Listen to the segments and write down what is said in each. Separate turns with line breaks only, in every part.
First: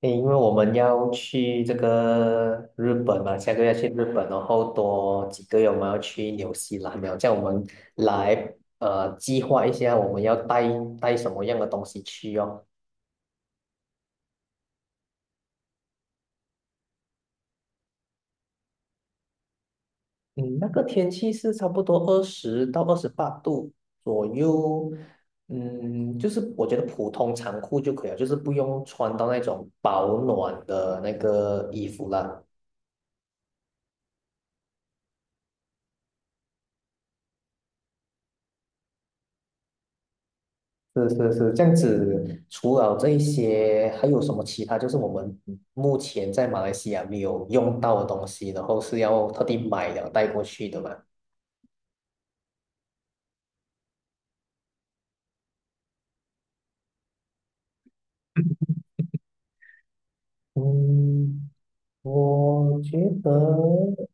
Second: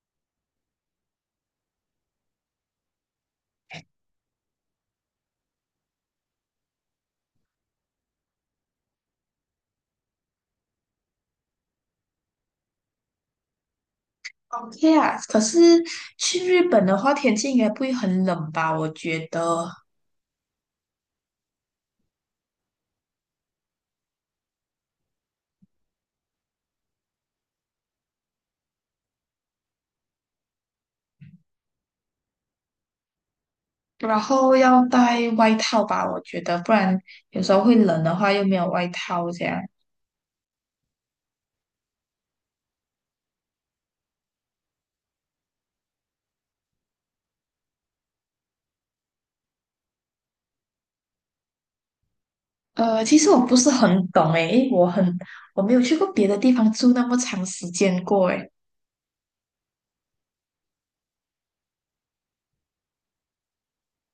诶因为我们要去这个日本嘛，下个月去日本，然后多几个月我们要去纽西兰了，这样我们来计划一下我们要带什么样的东西去哦。
OK 啊，可是去日本的话，天气应该不会很冷吧？我觉得，
嗯，那个天气是差不多20到28度左右，嗯，就是我觉得普通长裤就可以了，就是不用穿到那种保暖的那个衣服啦。
然后要带外套吧，我觉得，不然有时候会冷的话又没有外套这样。
是是是，这样子。除了这一些，还有什么其他？就是我们目前在马来西亚没有用到的东西，然后是要特地买了带过去的嘛？
其实我不是很懂诶，因为我没有去过别的地方住那么长时间过诶。
嗯，我觉得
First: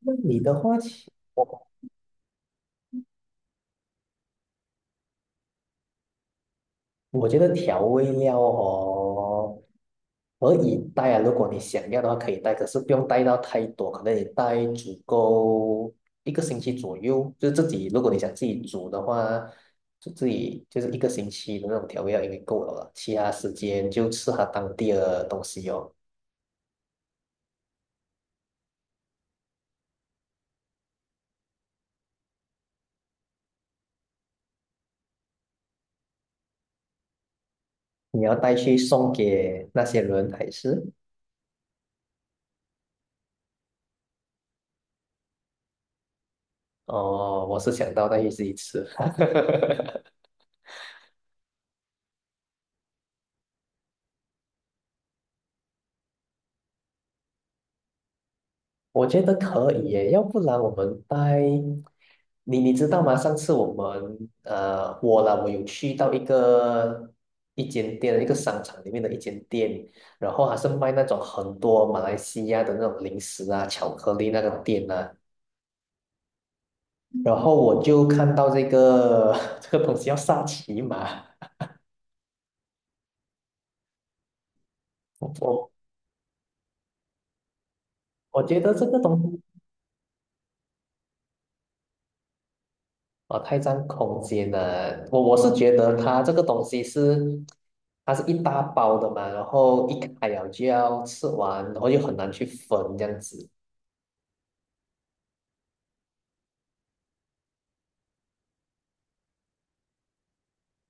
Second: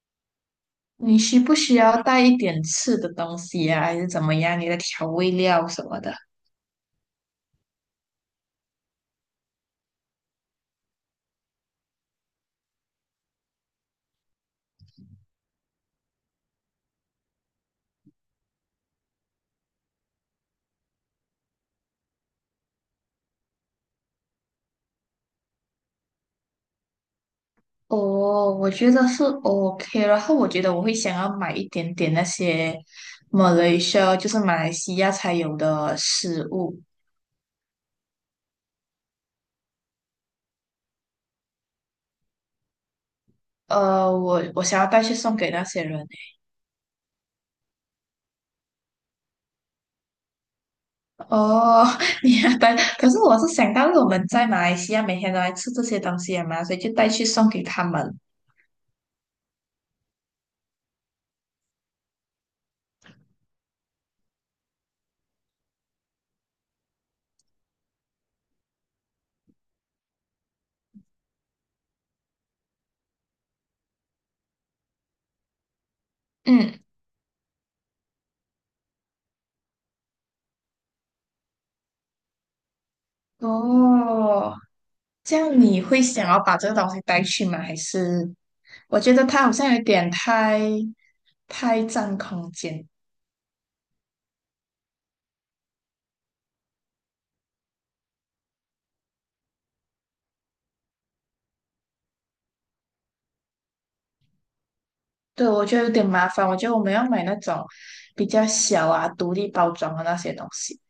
那你的话，
你需不
我。
需要带一点吃的东西呀？还是怎么样？你的调味料什么的？
我觉得调味料哦，可以带啊，如果你想要的话可以带，可是不用带到太多，可能你带足够一个星期左右，就是自己，如果你想自己煮的话，就自己就是一个星期的那种调味料应该够了啦，其他时间就吃它当地的东西哦。
哦，我觉得是 OK,然后我觉得我会想要买一点点那些 Malaysia,就是马来西亚才有的食物。
你要带去送给那些人还是？
我想要带去送给那些人欸
哦，我是想到带去自己吃。
哦，你要带，可是我是想到我们在马来西亚每天都来吃这些东西嘛，所以就带去送给他们。
我觉得可以耶，要不然我们带你，你知道吗？上次我们我啦，我有去到一间店，一个商场里面的一间店，然后还是卖那种很多马来西亚的那种零食啊、巧克力那种店啊，
嗯，
然后我就看到这个 这个东西叫杀琪玛，
哦，这样
我
你会想要把这个东西带去吗？还是
我觉得这个
我觉
东
得
西。
它好像有点太占空间。
哦，太占空间了。我是觉得它这个东西是，它是一大包的嘛，然后一开了就要吃完，然后又很难去分这样子。
对，我觉得有点麻烦。我觉得我们要买那种比较小啊、独立包装的那些东西。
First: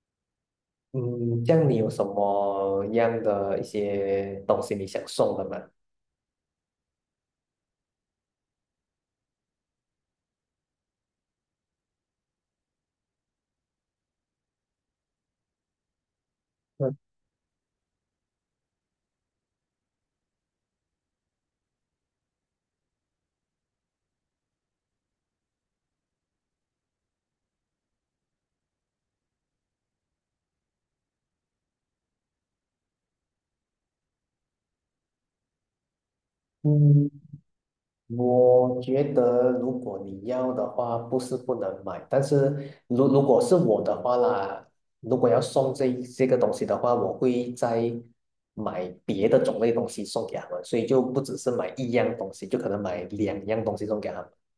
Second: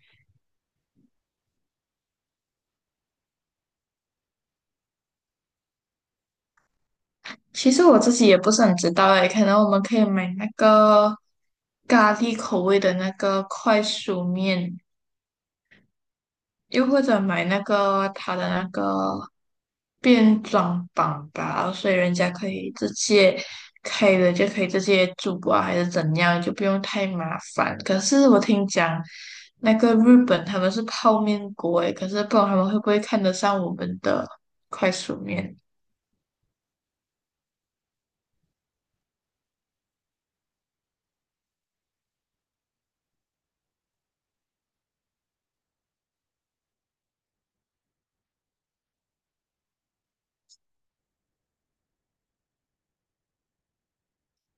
嗯，这样你有什么样的一些东西你想送的吗？
其实我自己也不是很知道诶，可能我们可以买那个咖喱口味的那个快熟面，又或者买那个它的那个变装版吧，所以人家可以直接开了就可以直接煮啊，还是怎样，就不用太麻烦。可是我听讲，那个日本他们是泡面国诶，可是不知道他们会不会看得上我们的快速面。
嗯我觉得，如果你要的话，不是不能买，但是如果是我的话啦，如果要送这个东西的话，我会再买别的种类东西送给他们，所以就不只是买一样东西，就可能买两样东西送给他们。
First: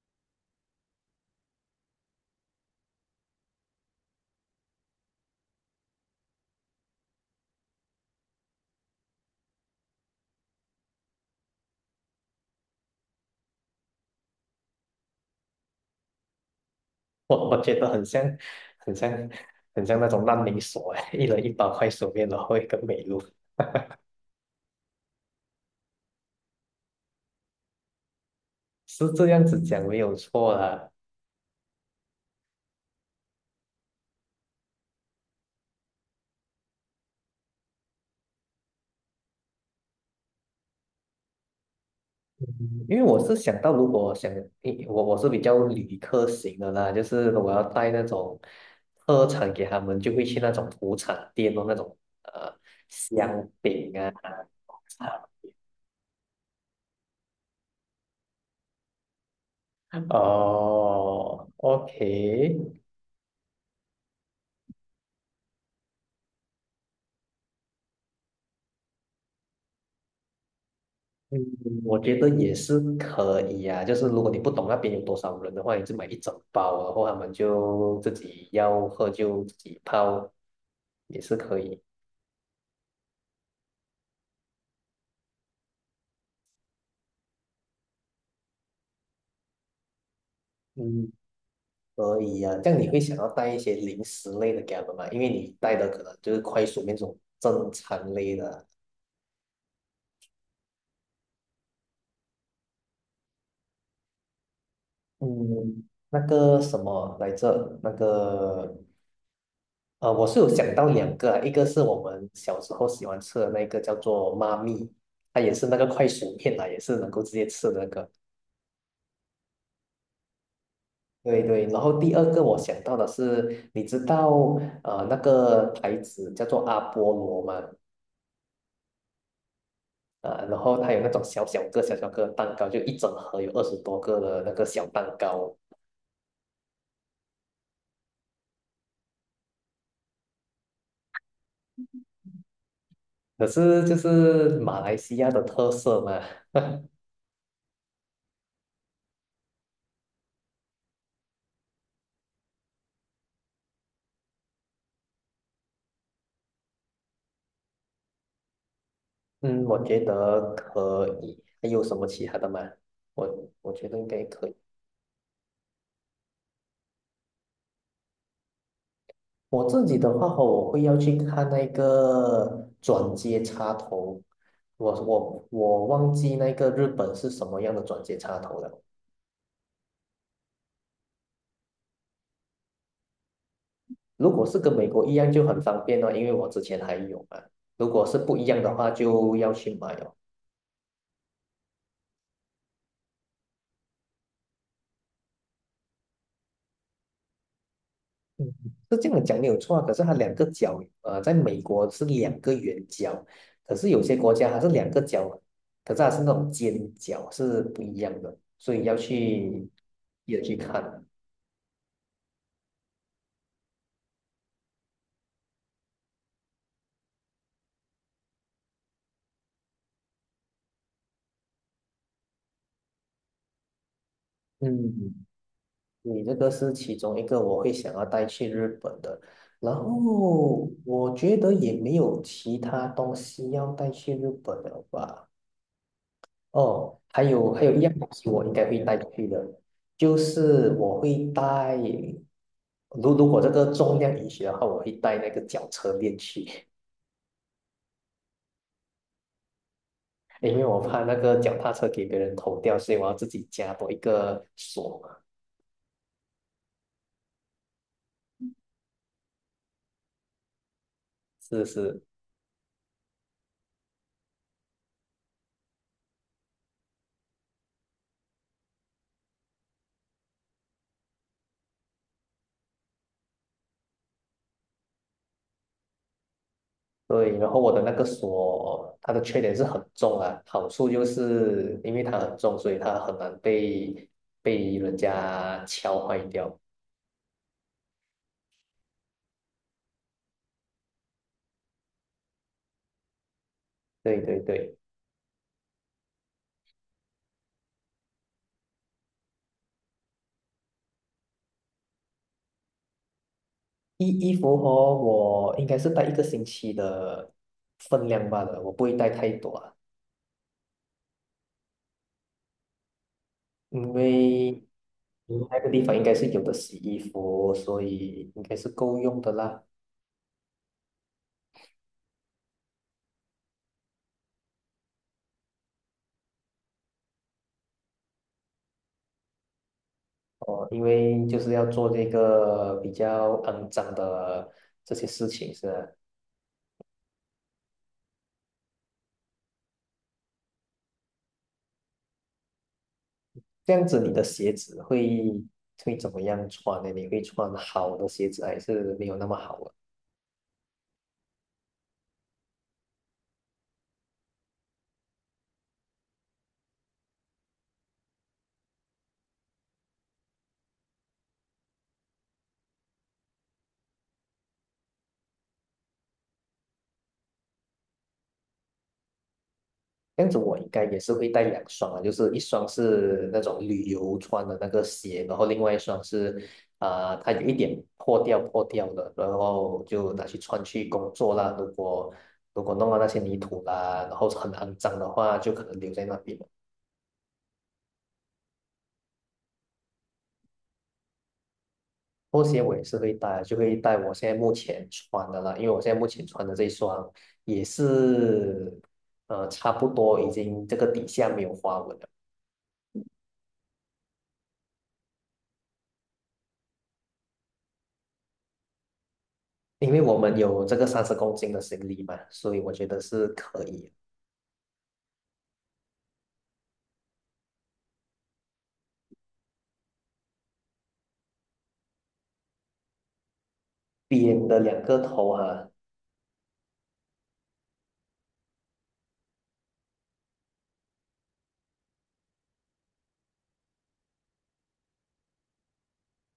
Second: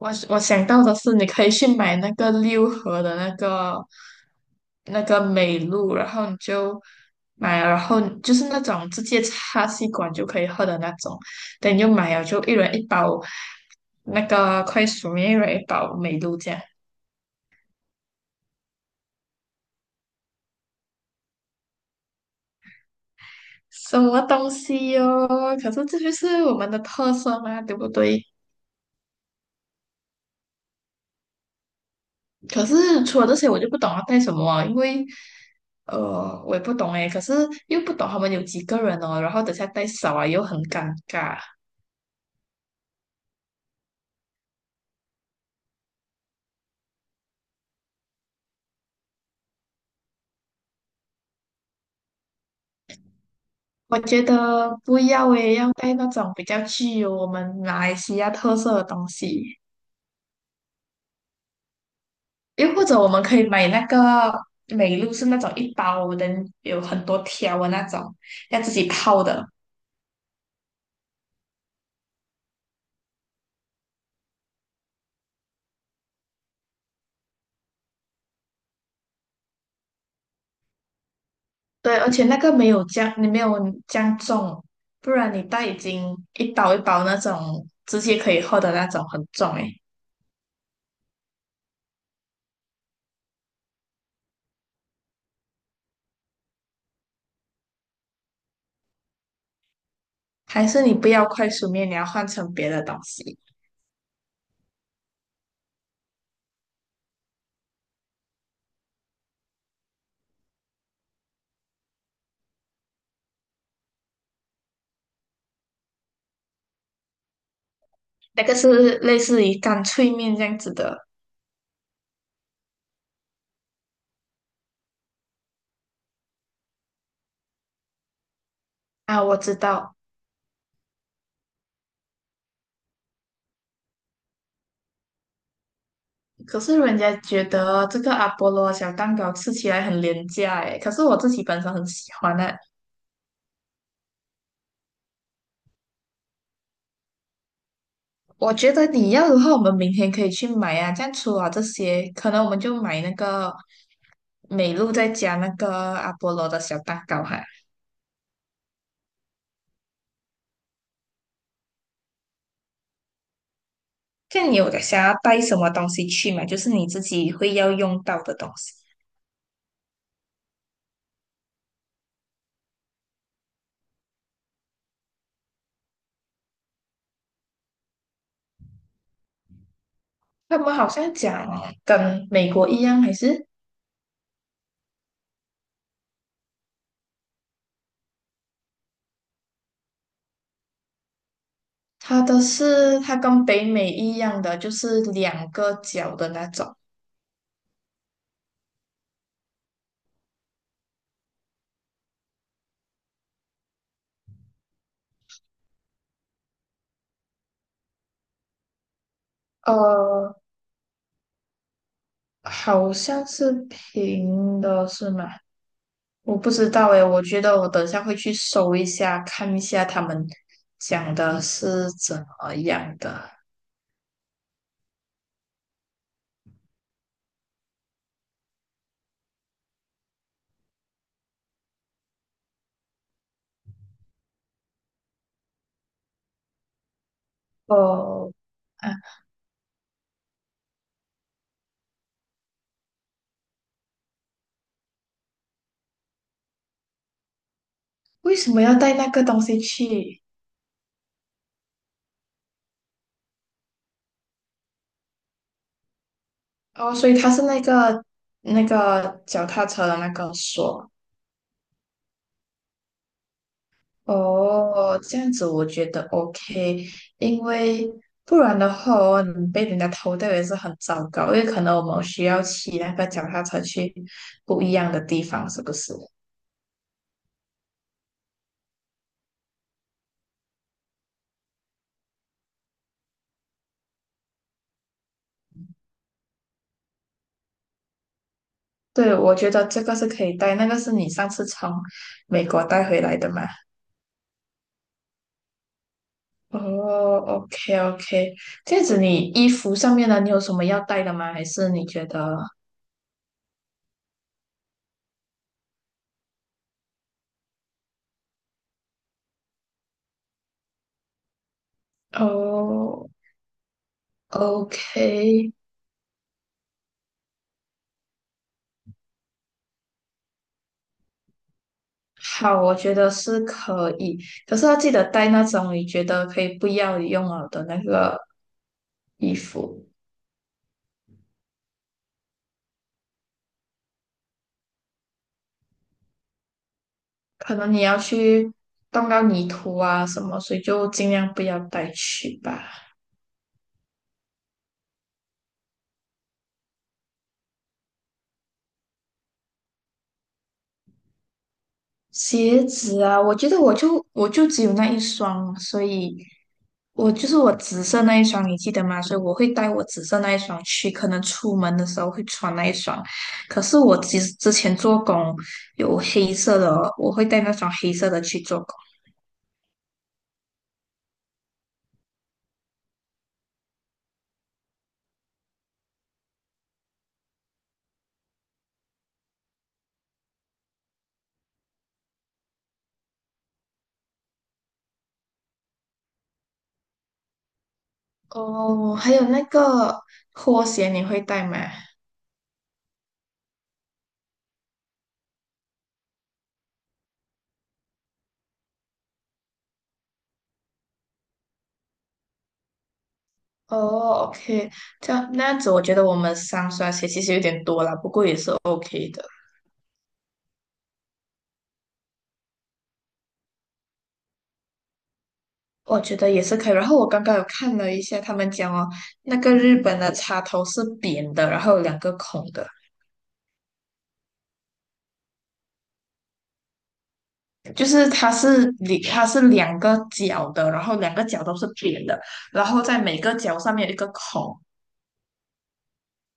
我想到的是，你可以去买那个六合的那个那个美露，然后你就买了然后就是那种直接插吸管就可以喝的那种。等你就买了，就一人一包那个快速面，一人一包美露酱。
我觉得很像，很像，很像那种烂泥所哎，一人一包快手面，然后一个美露，
什么东西哟、可是这就是我们的特色嘛，对不对？
是这样子讲没有错啦。
可是除了这些，我就不懂要带什么啊，因为我也不懂诶，可是又不懂他们有几个人哦，然后等下带少啊又很尴尬。
因为我是想到，如果想，诶我是比较旅客型的啦，就是我要带那种特产给他们，就会去那种土产店哦，那种呃香饼
我
啊。
觉得不要诶，要带那种比较具有我们马来西亚特色的东西，
哦，OK,
又或者我们可以买那个美露，是那种一包的，有很多条的那种，要自己泡的。
嗯，我觉得也是可以啊。就是如果你不懂那边有多少人的话，你就买一整包啊，然后他们就自己要喝就自己泡，也是可以。
对，而且那个没有这样，你没有这样重，不然你带已经一包一包那种直接可以喝的那种很重诶。
嗯，可以呀、啊这样你会想要带一些零食类的给他们吗？因为你带的可能就是快速面这种正餐类的。
还是你不要快速面，你要换成别的东西，
嗯，那个什么来着？那个我是有想到两个啊，一个是我们小时候喜欢吃的那个叫做妈咪，它也是那个快熟面啦，也是能够直接吃的那个。
那个是类似于干脆面这样子的
对对，然后第二个我想到的是，你知道那个牌子叫做阿波罗吗？
啊，我知道。
啊，然后它有那种小小个、小小个的蛋糕，就一整盒有20多个的那个小蛋糕。
可是人家觉得这个阿波罗小蛋糕吃起来很廉价诶，可是我自己本身很喜欢呢、
可是就是马来西亚的特色嘛，
我觉得你要的话，我们明天可以去买啊。这样除了这些，可能我们就买那个美露，再加那个阿波罗的小蛋糕哈。
嗯，我觉得可以。还有什么其他的吗？我觉得应该
这
可
样
以。
你有想要带什么东西去吗？就是你自己会要用到的东西。
我自己的话哦我会要去看那个转接插头。我忘记那个日本是什么样的转接插头了。
他们好像讲跟美国一样，还是
如果是跟美国一样就很方便哦，因为我之前还有嘛。如果是不一样的话，就要去买哦。
它的是它跟北美一样的，就是两个角的那种。
嗯，是这样讲没有错啊，可是它两个角，在美国是两个圆角，可是有些国家它是两个角，可是它是那种尖角，是不一样的，所以要去
呃，
也去看。
好像是平的，是吗？我不知道诶，我觉得我等下会去搜一下，看一下他们讲的是怎么样的。
嗯，你这个是其中一个我会想要带去日本的，然后我觉得也没有其他东西要带去日本了吧。哦，还有一样东西
哦，
我应该会
啊，
带出去的，就是我会带，如果这个重量允许的话，我会带那个脚车链去，
为什么要带那个东西去？
因为我怕那个脚踏车给别人偷掉，所以我要自己加多一个锁。
哦，所以它是那个脚踏车的那个锁。
是是，
哦，这样子我觉得 OK,因为不然的话哦，你被人家偷掉也是很糟糕，因为可能我们需要骑那个脚踏车去不一样的地方，是不是？
对。然后我的那个锁，它的缺点是很重啊，好处就是因为它很重，所以它很难被人家敲坏掉。
对，我觉得这个是可以带，那个是你上次从美国带回来的嘛？
对对对。
哦，OK OK,这样子你衣服上面的你有什么要带的吗？还是你觉得？
衣服和我应该是带一个星期的分量罢了，我不会带太多啊，
哦
因为
，OK,
那个地方应该是有的洗衣服，所以应该是够用的啦。
好，我觉得是可以，可是要记得带那种你觉得可以不要用了的那个衣服，
哦，因为就是要做这个比较肮脏的这些事情，是吧。
可能你要去动到泥土啊什么，所以就尽量不要带去吧。
这样子，你的鞋子会怎么样穿呢？你会穿好的鞋子还是没有那么好啊。
鞋子啊，我觉得我就只有那一双所以我就是我紫色那一双，你记得吗？所以我会带我紫色那一双去，可能出门的时候会穿那一双。可是我之前做工有黑色的哦，我会带那双黑色的去做工。
这样子我应该也是会带两双啊，就是一双是那种旅游穿的那个鞋，然后另外一双是，啊、它有一点破掉破掉的，然后就拿去穿去工作啦。如果弄到那些泥土啦，然后很肮脏的话，就可能留在那边了。
哦，还有那个拖鞋你会带吗？
拖鞋我也是会带，就会带我现在目前穿的啦，因为我现在目前穿的这一双也是，差不多已经这个底下没有花纹了。
哦，OK,这样那样子，我觉得我们三双鞋其实有点多了，不过也是 OK 的。
因为我们有这个30公斤的行李嘛，所以我觉得是可以。
我觉得也是可以。然后我刚刚有看了一下，他们讲哦，那个日本的插头是扁的，然后有两个孔的，
扁的两个头啊，
就是它是两个角的，然后两个角都是扁的，然后在每个角上面有一个孔。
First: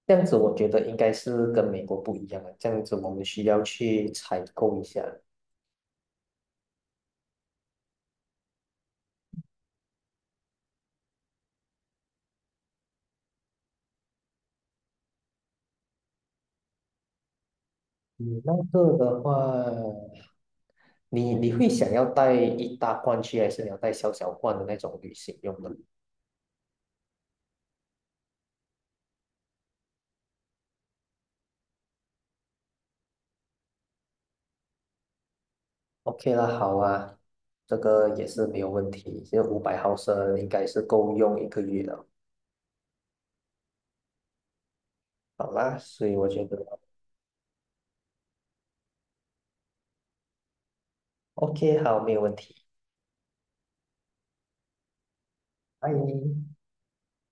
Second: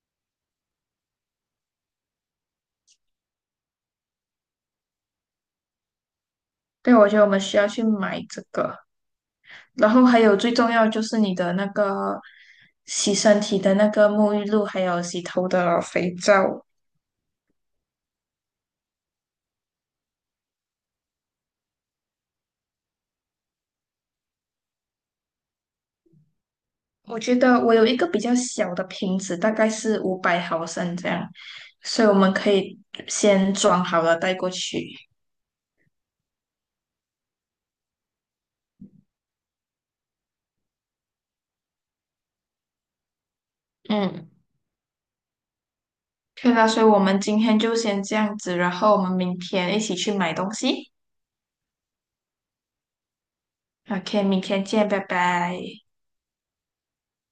这样子我觉得应该是跟美国不一样啊，这样子我们需要去采购一下。
对，我觉得我们需要去买这个。然后还有最重要就是你的那个洗身体的那个沐浴露，还有洗头的肥皂。
你那个的话，你会想要带一大罐去，还是你要带小小罐的那种旅行用的
我觉得我有一个比较小的瓶子，大概是500毫升这样，所以我们可以先装好了带过去。
？OK 啦，好啊，这个也是没有问题，这500毫升应该是够用一个月的，
嗯，
好啦，所以我觉
可以
得
啦，所以我们今天就先这样子，然后我们明天一起去买东西。
OK,好，没有问题，
OK,明天见，拜拜。
拜。